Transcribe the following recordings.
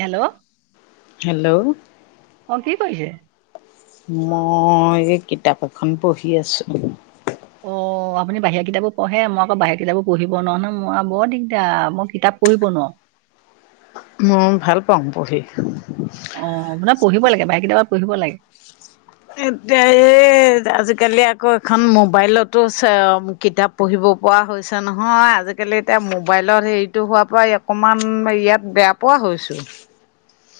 Hello! Hello অ'! কি কৰিছে? মই, এই কিতাপ এখন পঢ়ি আছোঁ। অ'! অ'! আপুনি বাহিৰা কিতাপো পঢ়ে? মই আকৌ, বাহিৰ কিতাপো পঢ়িব নোৱাৰোঁ নহয়, মই বৰ দিগদাৰ! মই কিতাপ পঢ়িব নোৱাৰোঁ। মই ভাল পাওঁ, পঢ়ি! অ'! আপোনাৰ পঢ়িব লাগ, [unintelligible] কেতিয়াবা পঢ়িব লাগে। [unintelligible] এই, আজিকালি আকৌ, এখন মোবাইলতো চ কিতাপ পঢ়িব পৰা হৈছে নহয়। আজিকালি, এতিয়া মোবাইলত সেৰিটো হোৱাৰ পৰাই অকণমান সেইয়া, বেয়া পোৱা পোৱা হৈছোঁ!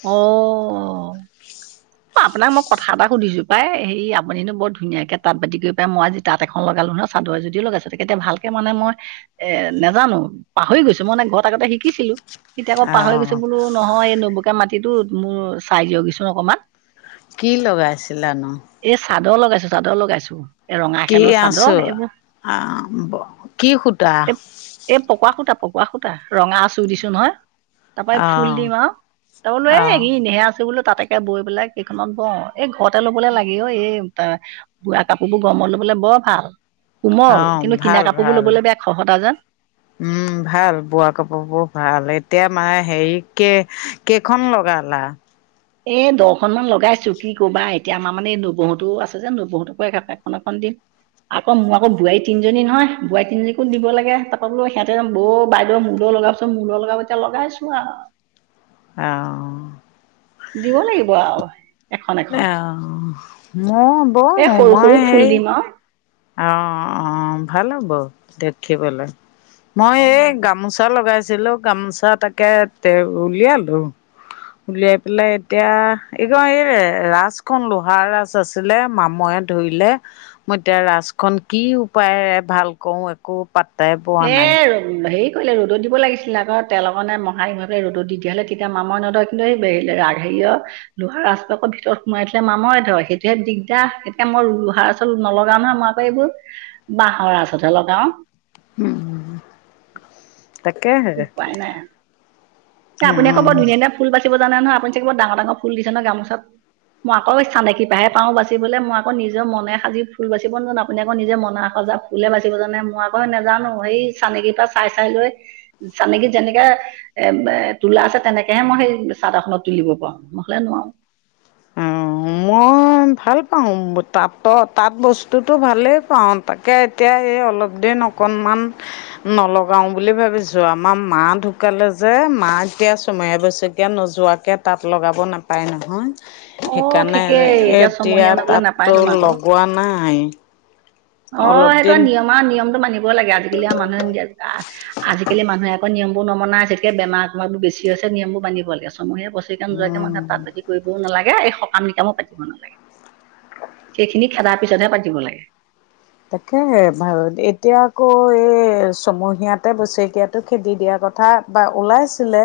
অ'! [inaudible] আপোনাক মই কথা এটা সুধিছোঁ পাই! সেই, আপুনিনো বৰ ধুনীয়াকৈ তাঁত-বাতি কৰিব পাই। মই আজি, তাঁত এখন লগালোঁ ন'! চাদৰ এজুতিও লগাইছোঁ। এতিয়া, ভালকে মানে, মই এ, নোজানোঁ, পাহৰি গৈছোঁ। মানে, ঘৰত আগতে শিকিছিলোঁ। এতিয়া আকৌ, অ পাহৰি গৈছোঁ বোলোঁ। নহয়, এই নবুকীয়া মাটিতটো মোৰ চাই দিয়কহি চোন অকমান? কি লগাইছিলানোঁ? এ, চাদৰ লগাইছোঁ, চাদৰ লগাইছোঁ। কি আঁচল? অ'! হ'ব, কি সূতা? এই এই, পকোৱা সূতা, পকোৱা সূতা, ৰঙা আঁচল দিছো নহয়। তাৰপৰা, অ ফুল দিম আৰু। তাৰ বোলোঁ অ এই, এনেহে আছোঁ বোলোঁ, তাঁতকে বৈ পেলাই, কেইখনত বওঁ। এই, ঘৰতে ল'বলৈ লাগি অ'! এই, বোৱা কাপোৰবোৰ গৰমত ল'বলে বৰ ভাল! অ কোমল! কিন্তু, ভাল কিনা কাপোৰবোৰ ভাল লবলৈ বেয়া! খহতা যে। উম, ভাল! বোৱা কাপোৰ বোৰ ভাল! এতিয়া মানে, সেৰি কে কেইখন লগালা? এই, দহখনমান লগাইছোঁ। কি ক'বা! এতিয়া, আমাৰ মানে, এই ন-বৌহঁতেও আছে যে, ন-বৌহেঁতকো এ, এখন-এখন দিম। আকৌ, মোৰ আকৌ, বোৱাৰী তিনজনী নহয়, বোৱাৰী তিনজনীকো দিব লাগে। তাৰপৰা বোলোঁ, সেয়াতে, বৌ, বাইদেউ, মোলৈ লগাম। ত মূললগা এতিয়া লগাইছো আও অঁ। দিব লাগিব আও অঁ, মই বৌ এই সৰু সৰু মই ফুল হেই দিম আৰু অঁ অঁ অঁ। ভাল হ'ব আও দেখিবলে মই অ এই গামোচা চা লগাইছিলো গামোচা তাকে তে উলিয়ালো উলিয়াই পেলাই এতিয়া এই কম এই ৰাজখন লোহাৰ ৰাজ আছিলে, মামই ধৰিলে। মই এতিয়া ৰাজখন কি উপায়েৰে ভাল কও একো পাত্তাই পোৱা নাই। এই হেৰি কৰিলে ৰ'দত দিব লাগিছিলে আক, তেল অকনে মোহাৰি ৰ'দত দি হ'লে তেতিয়া মামৰে নধই লৈ আহিবি ৰা সেইয় লোহাৰ ৰাসটো আক ভিতৰত সোমাই দিলে মামৰে ধয়ে, সেইটোহে দিগদাৰ এতিয়া মই লোহাৰ ৰাচত নলগাও নহয় মই এইবোৰ বাঁহৰ ৰাচতহে ল'গাও তাকেহে। এ আপুনি আক বৰ অ ধুনীয়া ধুনীয়া ফুল বাচিব জানে নহ আপুনি চাগে বৰ ডাঙৰ ডাঙৰ ফুল দিছে ন গামোচাত মই আকৌ স্থানে শিপাহে পা বাচিবলৈ মই ম মই আকৌচানেকিপা হে পাও বাচিবলে। মই আকৌ নিজে মনে সাজি ফুল বাচিব নাজানো আপুনি আকৌ নিজৰ মনে সজা ফুলে বাচিব জানে মই আকৌ নেজানো সেই চানেকীৰ পৰা চাই চাই লৈ চানেকীত যেনেকে এ এ তোলা আছে তেনেকেহে মই সেই চাদৰ এখনত তুলিব পাৰো নহ'লে নোৱাৰো। অঁ মই ই ভাল পাওঁ তাত তাঁত বস্তুতো ভালেই পাওঁ তাকে এতিয়া সেই অলপ দিন অকণমান নলগাও বুলি ভাবিছো আমাৰ মা ঢুকালে যে মা এতিয়া চুমহীয়া বছকীয়া নোযোৱা কে তাঁত লগাব নাপায় নহয়। অ সেইকাৰণে ঠিকেই ছমহীয়া এতিয়া নগলে তাঁততো নাপায়তোন আকৌ লগোৱা নাই অ' অলপ সেইটো দিন আৰু নিয়ম আ নিয়মটো মানিবই লাগে। আজিকালি আও মানুহে নিনাই আজিকালি মানুহে আকৌ নিয়মবোৰ নমনা হৈছে যেতিয়া বেমাৰ ছেমাৰ বেছি হৈছে নিয়মবো মানিব লাগে চমহীয়া বছকীয়া নোযোৱাকে উম, মানুহছ তাঁবাতি কৰিবও নালাগে এ সকাম নিকামো পাতিব নালাগে সেইখিনি খেদাৰ পিছতহে পাতিব লাগে। তাকেহে বাও এতিয়া আকৌ এই ছমহীয়াতে বছেকিয়াত টো খেদি দিয়া কথা বা ওলাইছিলে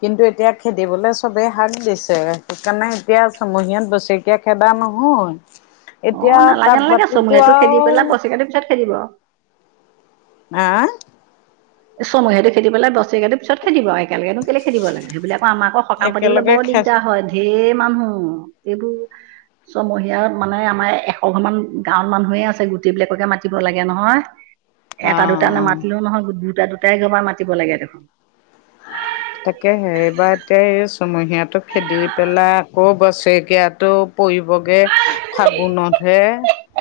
কিন্তু এতিয়া খেদিবলে চবে হাক দিছে, সেইকাৰণে এতিয়া ছমহীয়াত বছে কীয়া খেদা নহয়, এতিয়া তাঁত বাতিতো আও বছকীয়া টো পিছত খেদিব আও। আ চমহীয়াটো খেদি পেলাই বছৰেকীটো পিছত খদিব আৰু একেলগেনো কেলে খেদিব লাগে, সেইবিলাক আমাৰ আকৌ সকাম পাতিবলৈ একেলগে বৰ খে দিগদাৰ হয় ঢেৰ মানুহ এইবোৰ ছমহীয়াৰ মানে আমাৰ এশ ঘৰ মান গাঁৱত মানুহে আছে গোটেই বিলাককে মাতিব লাগে নহয় উ [inaudible] এটা দুটা নেমাতিলেও নহয় দুটা দুটাই একেবাৰ মাতিব লাগে দেখোন তাকেহে সেইবাৰ এতিয়া এই চুমহীয়াটো খেদি পেলাই আকৌ বছৰেকীয়াটো পৰিবগে ফাগুনতহে।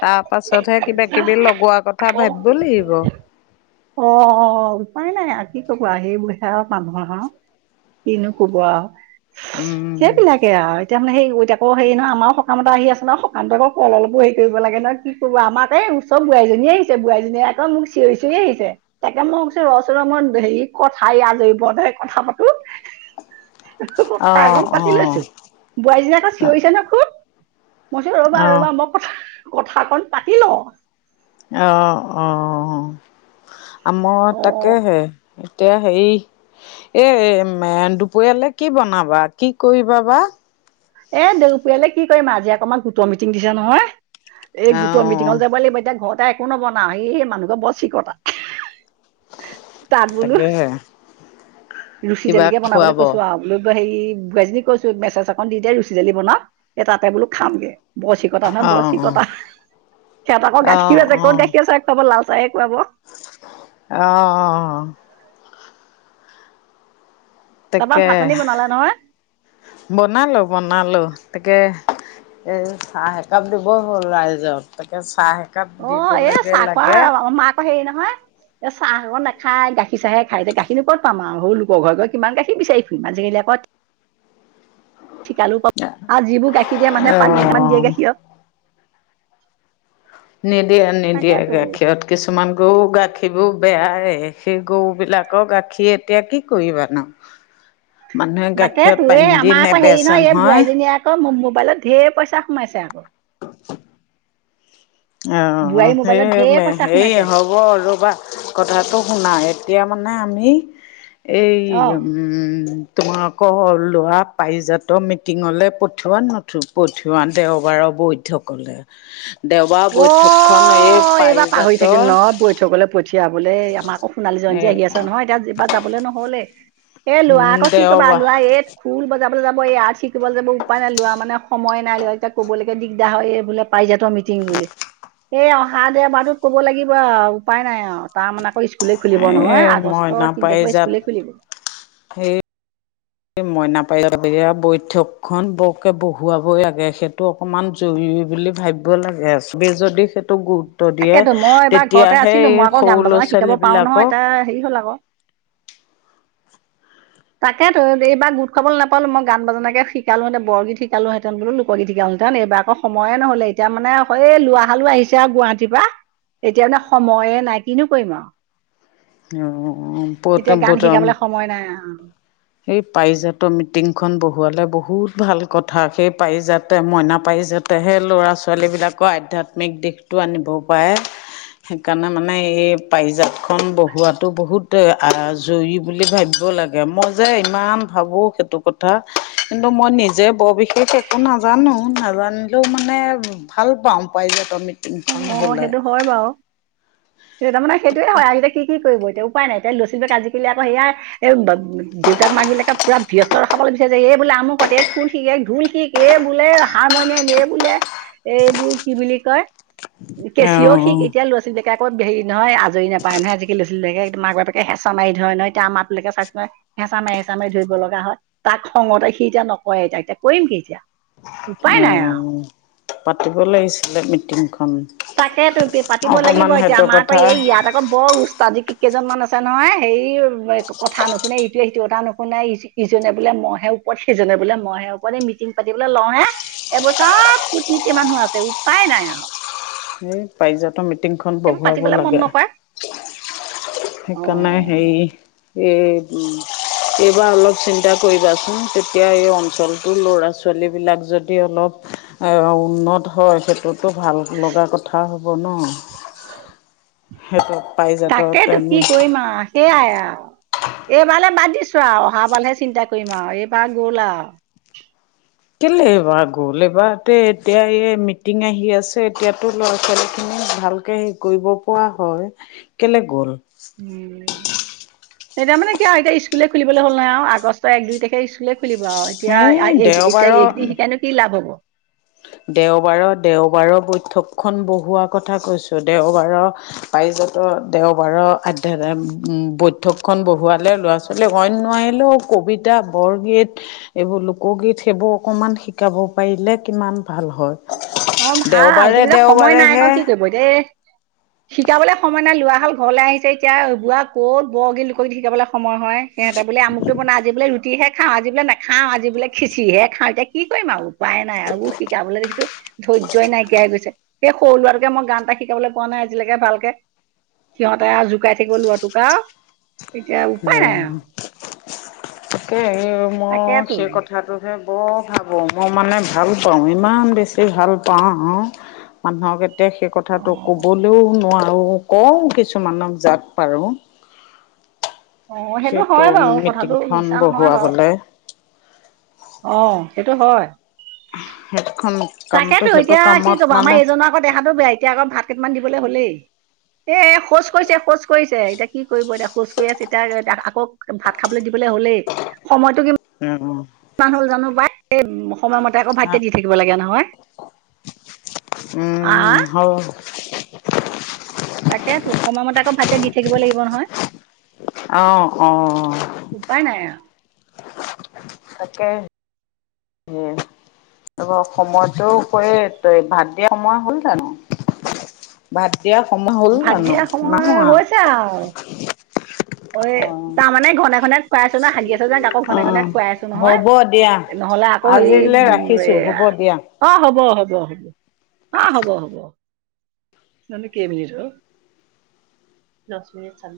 তাৰ পাছতহে কিবা কিবি লগোৱাৰ কথা ভাবিব লাগিব। অঁ, উপায় নাই আৰু কি কব আও আহি পৰিছে আও কামান আও কিনো ক'ব আও‌ উম সেইবিলাক সে আৰু এতিয়া মানে সেই এতিয়া হেৰি নহয় আমাৰ সকাম এটা আহি আছে নহয় সকামতে আকৌ কলো হেৰি কৰিব লাগে ন কি কব আমাক এই ওচৰ বোৱাৰীজনীয়ে আহিছে বোৱাৰী জনিয়ে মোক চিঞৰি চিঞৰি আহিছে, তাকে মই কছো ৰ চোন ৰ মই হেৰি কথাই আজৰি পৰত হে কথা পাতো। আহ অহ। বোৱাৰীজনী আকৌ চিঞৰিছে ন খুব মই কৈছোঁ ৰ'বা অ', ৰ'বা ম কথাকন পাতি লওঁ। অ অ আম' অ' তাকে হে এতিয়া হেৰি এই দুপৰীয়ালৈ কি বনাবা কি কৰিব বা? এ দেউপুৰীয়ালে কি কৰিম আজি অকণমান গোটৰ মিটিং দিছে নহয়। এই গোটৰ মিটিঙত অ', যাব লাগিব এতিয়া ঘৰত আৰু একো নবনাও এই মানুহ ঘৰত বৰ চিকতা। তাত বোলো তাকেহে ৰুচি কিবা জেলিকে বনাবলৈ খুৱাব কৈছো অ', আৰু। হেৰি বোৱাৰীজনী কৈছো মেছেজ এখন দি দে ৰুচী জেলী বনাওক এই তাতে বোলো খামগে বৰ চিকতা ন বৰ অ', চিকতা সিহঁতক গাখিও অ', আছে ক'ত গাখীৰৰ চাহ খুৱাব লাল চাহে খুৱাব। অহ - অহ। তাৰপৰা তাকে ভাত পানী বনালে নহয় বনালো বনালো তাকে এই চাহ এক একাপ দিবই হ'ল ৰাইজক তাকে চাহ একাপ অ এ দিবলৈকে চাহ কোৱা লাগে মাক অ হেৰি নহয় এ চাহ আকৌ নাখাই গাখীৰ চাহে খাই গাখীৰ নো ক'ত পাম আৰু সৰু ল ঘৰে ঘৰে কিমান গাখীৰ বিচাৰি ফুৰিম আজিকালি আকৌ ঠিকালো ক আৰু যিবোৰ গাখীৰ দিয়ে মানুহে পানী এগালমান দিয়া অ', গাখীৰ আৰু। নিদিয়ে নিদিয়ে তাকেতো গাখীৰত কিছুমান গৰু গাখীৰবোৰ বেয়াই সেই গৰুবিলাকৰ গাখীৰ এতিয়া কি কৰিবানো। [unintelligible] মানুহে গাখীৰত তাকেটো পানী এই দি আমাৰ আকৌ হেৰি নেবেচে নহয় এই বোৱাৰীজনীৰ আকৌ মোবাইলত ঢেৰ পইচা সোমাইছে আকৌ। অহ বোৱাৰী মোবাইলত সেই ঢেৰ - পইচা সোমাইছে সেৰি হব ৰ'বা কথাটো শুনা এতিয়া মানে আমি এই অ মম তোমালোকৰ ল'ৰা পাইিজাত মিটিঙলৈ পঠিওৱা নথ পঠিওৱা দেওবাৰ বৈ ঠকলে দেওবাৰ বৈঠকখন এই অ এইবাৰ পাহৰি পাৰিজাতৰ থাকিল নহয় বৈঠকলে পঠিয়াবলে আমাৰ আকৌ সোণালী এ জয়ন্তী আহি আছে নহয় এতিয়া যাবলৈ নহলে এই লৰা উম আকৌ কি কবা দেওবাৰ লৰা এই খোল বজাবলৈ যাব এই আৰ্ট শিকিবলৈ যাব উপায় নাই লোৱা মানে সময় নাই ল এতিয়া ক'বলৈকে দিগদাৰ হয় এই বোলে পাৰিজাতৰ বুলি এই অহা দেওবাৰটোত ক'ব লাগিব আৰু উপায় নাই আৰু তাৰ মানে আকৌ স্কুলে খুলিব নহয় এ মইনা আগষ্টৰ তিনি তাৰিখ পৰা পাৰিজাত স্কুলে খুলিব। সেই মইনা পাৰিজাতৰ বৈঠকখন বৰকে বহুৱাব লাগে সেইটো অকণমান জৰুৰী বুলি ভাবিব লাগে সবে যদি সেইটো গ তাকেতো মই এবাৰ ঘৰতে আছিলো মই আকৌ সৰু গান ল'ৰা বাজনা শিকাব ছোৱালী পাৰো নহয় বিলাকক তাৰ হেৰি হল আকৌ তাকেটো এইবাৰ গোত খাব নাপালো মই গান বাজানাকে শিকালোহেঁতেন বৰগীত শিকালোহেতেন এইবাৰ আকৌ সময়ে নহলে এতিয়া মানে এই লৱাহালো আহিছে আৰু গুৱাহাটীৰ পৰা এতিয়া মানে সময়ে নাই কিনো কৰিম আৰু। অহ। তেতিয়া গান শিকাবলৈ সময় নাই অ। সেই পাৰিজাতৰ মিটিংখন বহোৱালে বহুত ভাল কথা সেই পাৰিজাতে মইনা পাৰিজা তেহে ল'ৰা ছোৱালীবিলাকৰ আধ্যাত্মিক দিশটো আনিবও পাৰে। সেইকাৰণে মানে এই পাৰিজাত খম বহুৱাটো বহুত জৰুৰী বুলি ভাবিব লাগে মই যে ইমান ভাবোঁ সেইটো কথা কিন্তু মই নিজে বৰ বিশেষ একো নাজানো নাজানিলেও মানে ভাল পাওঁ পাৰজাত মিটিং অ সেইটো হয় বাৰু তাৰ মানে সেইটোয়ে হয় আজি কি কি কৰিব এতিয়া উপায় নাই [unintelligible] আজিকি আকৌ সেয়াই এই দেউতাক মাক বিলাকে পুৰা বৃস্ত ৰখাবলৈ বিচাৰে যে এই বোলে আমু কতে এক খুল শিকে ঢোল শিক। এই বোলে হাৰমনিয়ম এই বোলে এইবোৰ কি বুলি কয়। অঁ কেচিওিক এতিয়া ল'ৰা ছোৱালী বিলাকে হেৰিহয় আজৰি নাপায় নহয় আজি ল'ৰা-ছোৱালী বীলাকে মাক এক। এই হেঁচা মাৰি ধৰে ন এতিয়া আমাৰাতোলৈকে চাইছোয় হেঁচা মে হেঁচা মে ধৰিব লগা হয় তাক খঙতে সি এতিয়া নকয় এতিয়া এতিয়া কৰিম কি এতিয়া উপায় উ নাই আৰু পাতিব লাগিছিলে মিটিংখন। তাকে ত পাতিব লাগিব অকমান এতিয়া সেইটো আমাৰ আকৌ কথা এই ইয়াত আকৌ বৰ উস্তাদিক কি কেইজনমান আছে নহয় সে কথা নুশুনে ইটোৱে সিটো কথা নুশুনে ই। ইজনে বোলে ম ইহে ওপৰত সিজনে বোলে মইয়ে ওপৰৰত এই মিটিং পাতিবলে লওঁ হে এইবোৰ চব কূটনীতি মানুহ আছে উপায় নাই আও এই পাৰিজাত মিটিং খ সেইবোৰ বহুৱাব পাতিবলৈ মন লাগে নকৰে সেইকাৰণে অ সেই এই উ এইবাৰ অলপ চিন্তা কৰিবাচোন তেতিয়া এই অঞ্চলটোৰ ল'ৰা ছোৱালীবিলাক যদি অলপ অ উন্নত হয় সেইটোতো ভাল লগা কথা হ'ব ন সেইটো পাৰিজাত [unintelligible] কৈ মাছ [unintelligible] সেইাই আৰু এইবাৰ লে বাদ দিছো আৰু অহা বাৰলহে চিন্তা কৰিম আৰু এইবাৰ গ'ল আৰু। কেলে এইবাৰ গ'ল এইবাৰতে এতিয়া এই মিটিং আহি আছে এতিয়াতো ল'ৰা ছোৱালীখিনি ভাল। তে হেৰি কৰিব পৰা হয় কেলে গ'ল? উ এতিয়া মানে কিয় এতিয়া স্কুলে খুলিবলৈ হ'ল নাই আৰু আগষ্টৰ এক দুই তাৰিখে স্কুলে। খুলিব আৰু এতিয়া এই এতিয়া দেওবাৰৰ একদিন শিকাই নো কি লাভ হ'ব? দেওবাৰৰ দেওবাৰৰ বৈঠকখনন বহোৱা কথা কৈছো দেওবাৰৰ পাৰিজাত দেওবাৰৰ অধ্যয় বৈঠকখনন বহুৱালে লৰা, ছোৱালী। নোৱাৰিলে ওকবিতা বৰগীত। এইবোৰ লোকগীত সেইবোৰ অকমান শিকাব পাৰিলে কিমান ভাল হয়। অ ভাল দেওবাৰে কিন্তু এয়া সময় নাই আকৌ দেওবাৰেহে কি কৰিব এতি শিকাবলে সময় নাই লোৱা হ'ল। ঘৰলৈ আহিছে এতিয়া বোৱা ক'ত বৰগীত লোকগীত শিকিবলৈ সময় হয় সিহঁতে বোলে আমুকটো বনা আজি বোলে ৰুতি। টিহে খাওঁ আজি বোলে নাখাওঁ আজি বোলে খিঁচিহে খাওঁ এতিয়া কি কৰিম আৰু উপায়ে নাই আৰু বোৰ শিকাবলৈ দেখিছো। ধৈৰ্যই নাইকিয়া হৈ গৈছে সেই সৰু লৰাটোকে মই গান এটা শিকাবলৈ পোৱা নাই আজিলৈকে ভালকে। সিহঁতে আৰু জোকাই থাকিব লৰাটোক আও। উ তাকেই মই তাকেতো সেই কথাটো বৰ ভাবোঁ মই মানে ভাল পাওঁ ইমান বেছি ভাল পাওঁ আৰু। মানুহক এতিয়া সেই অ কথাটো ক'বলৈও নোৱাৰোঁ কওঁ কিছুমানক জাত পাৰোঁ। অ সেইটো সেই হয় বাৰু কথাটো মিটিংখন মিছা নহয় বাৰু। বহুৱাবলে অ সেইটো হয়। হেডখনোন [unintelligible] তাকেতো এতিয়া কি কব আমাৰ এইজনৰ আকৌ দেখাতটো বেয়া, এতিয়া আকৌ ভাত কেইটমান দিবলৈ হলেই। এ শৌচ কৰিছে শোচ কৰিছে এতিয়া কি কৰিব এতিয়া খোচ কৰি আছে এতিয়া আকৌ। একদম ভাত খাবলৈ দিবলৈ হলেই সময়তটো কি? উম উম। কিমান হ'ল জানো বাই সময়মতে আকৌ ভাইটিয়ে দি থাকিব লাগে নহয়। উম আহ হব। তাকেতো সময়মতে আকৌ ভাইটিয়ে দি থাকিব লাগিব নহয়। অঁ অঁ। উপায় নাই আৰু। তাকে উম। ত সময়টো উপৰি তই ভাত দিয়া সময় হ'ল জানো? ভাদ দিয়া সময় হ'ল আৰু ভাত জানো? দিয়া সময় নাহোৱা। অ এ তাৰমানে ঘনে ঘনে খুৱাই আছো না হাগি আছো যে আকৌ অ ঘনে ঘনে খুৱাই আছো নহয়, হ'ব দিয়া নহলে আকৌ হেই আজিলৈ উম ৰাখিছো এয়া হ'ব দিয়া অঁ হ'ব হ'ব, অঁ হ'ব হ'ব। জানো কেই মিনিট হল? দছ মিনিট চাল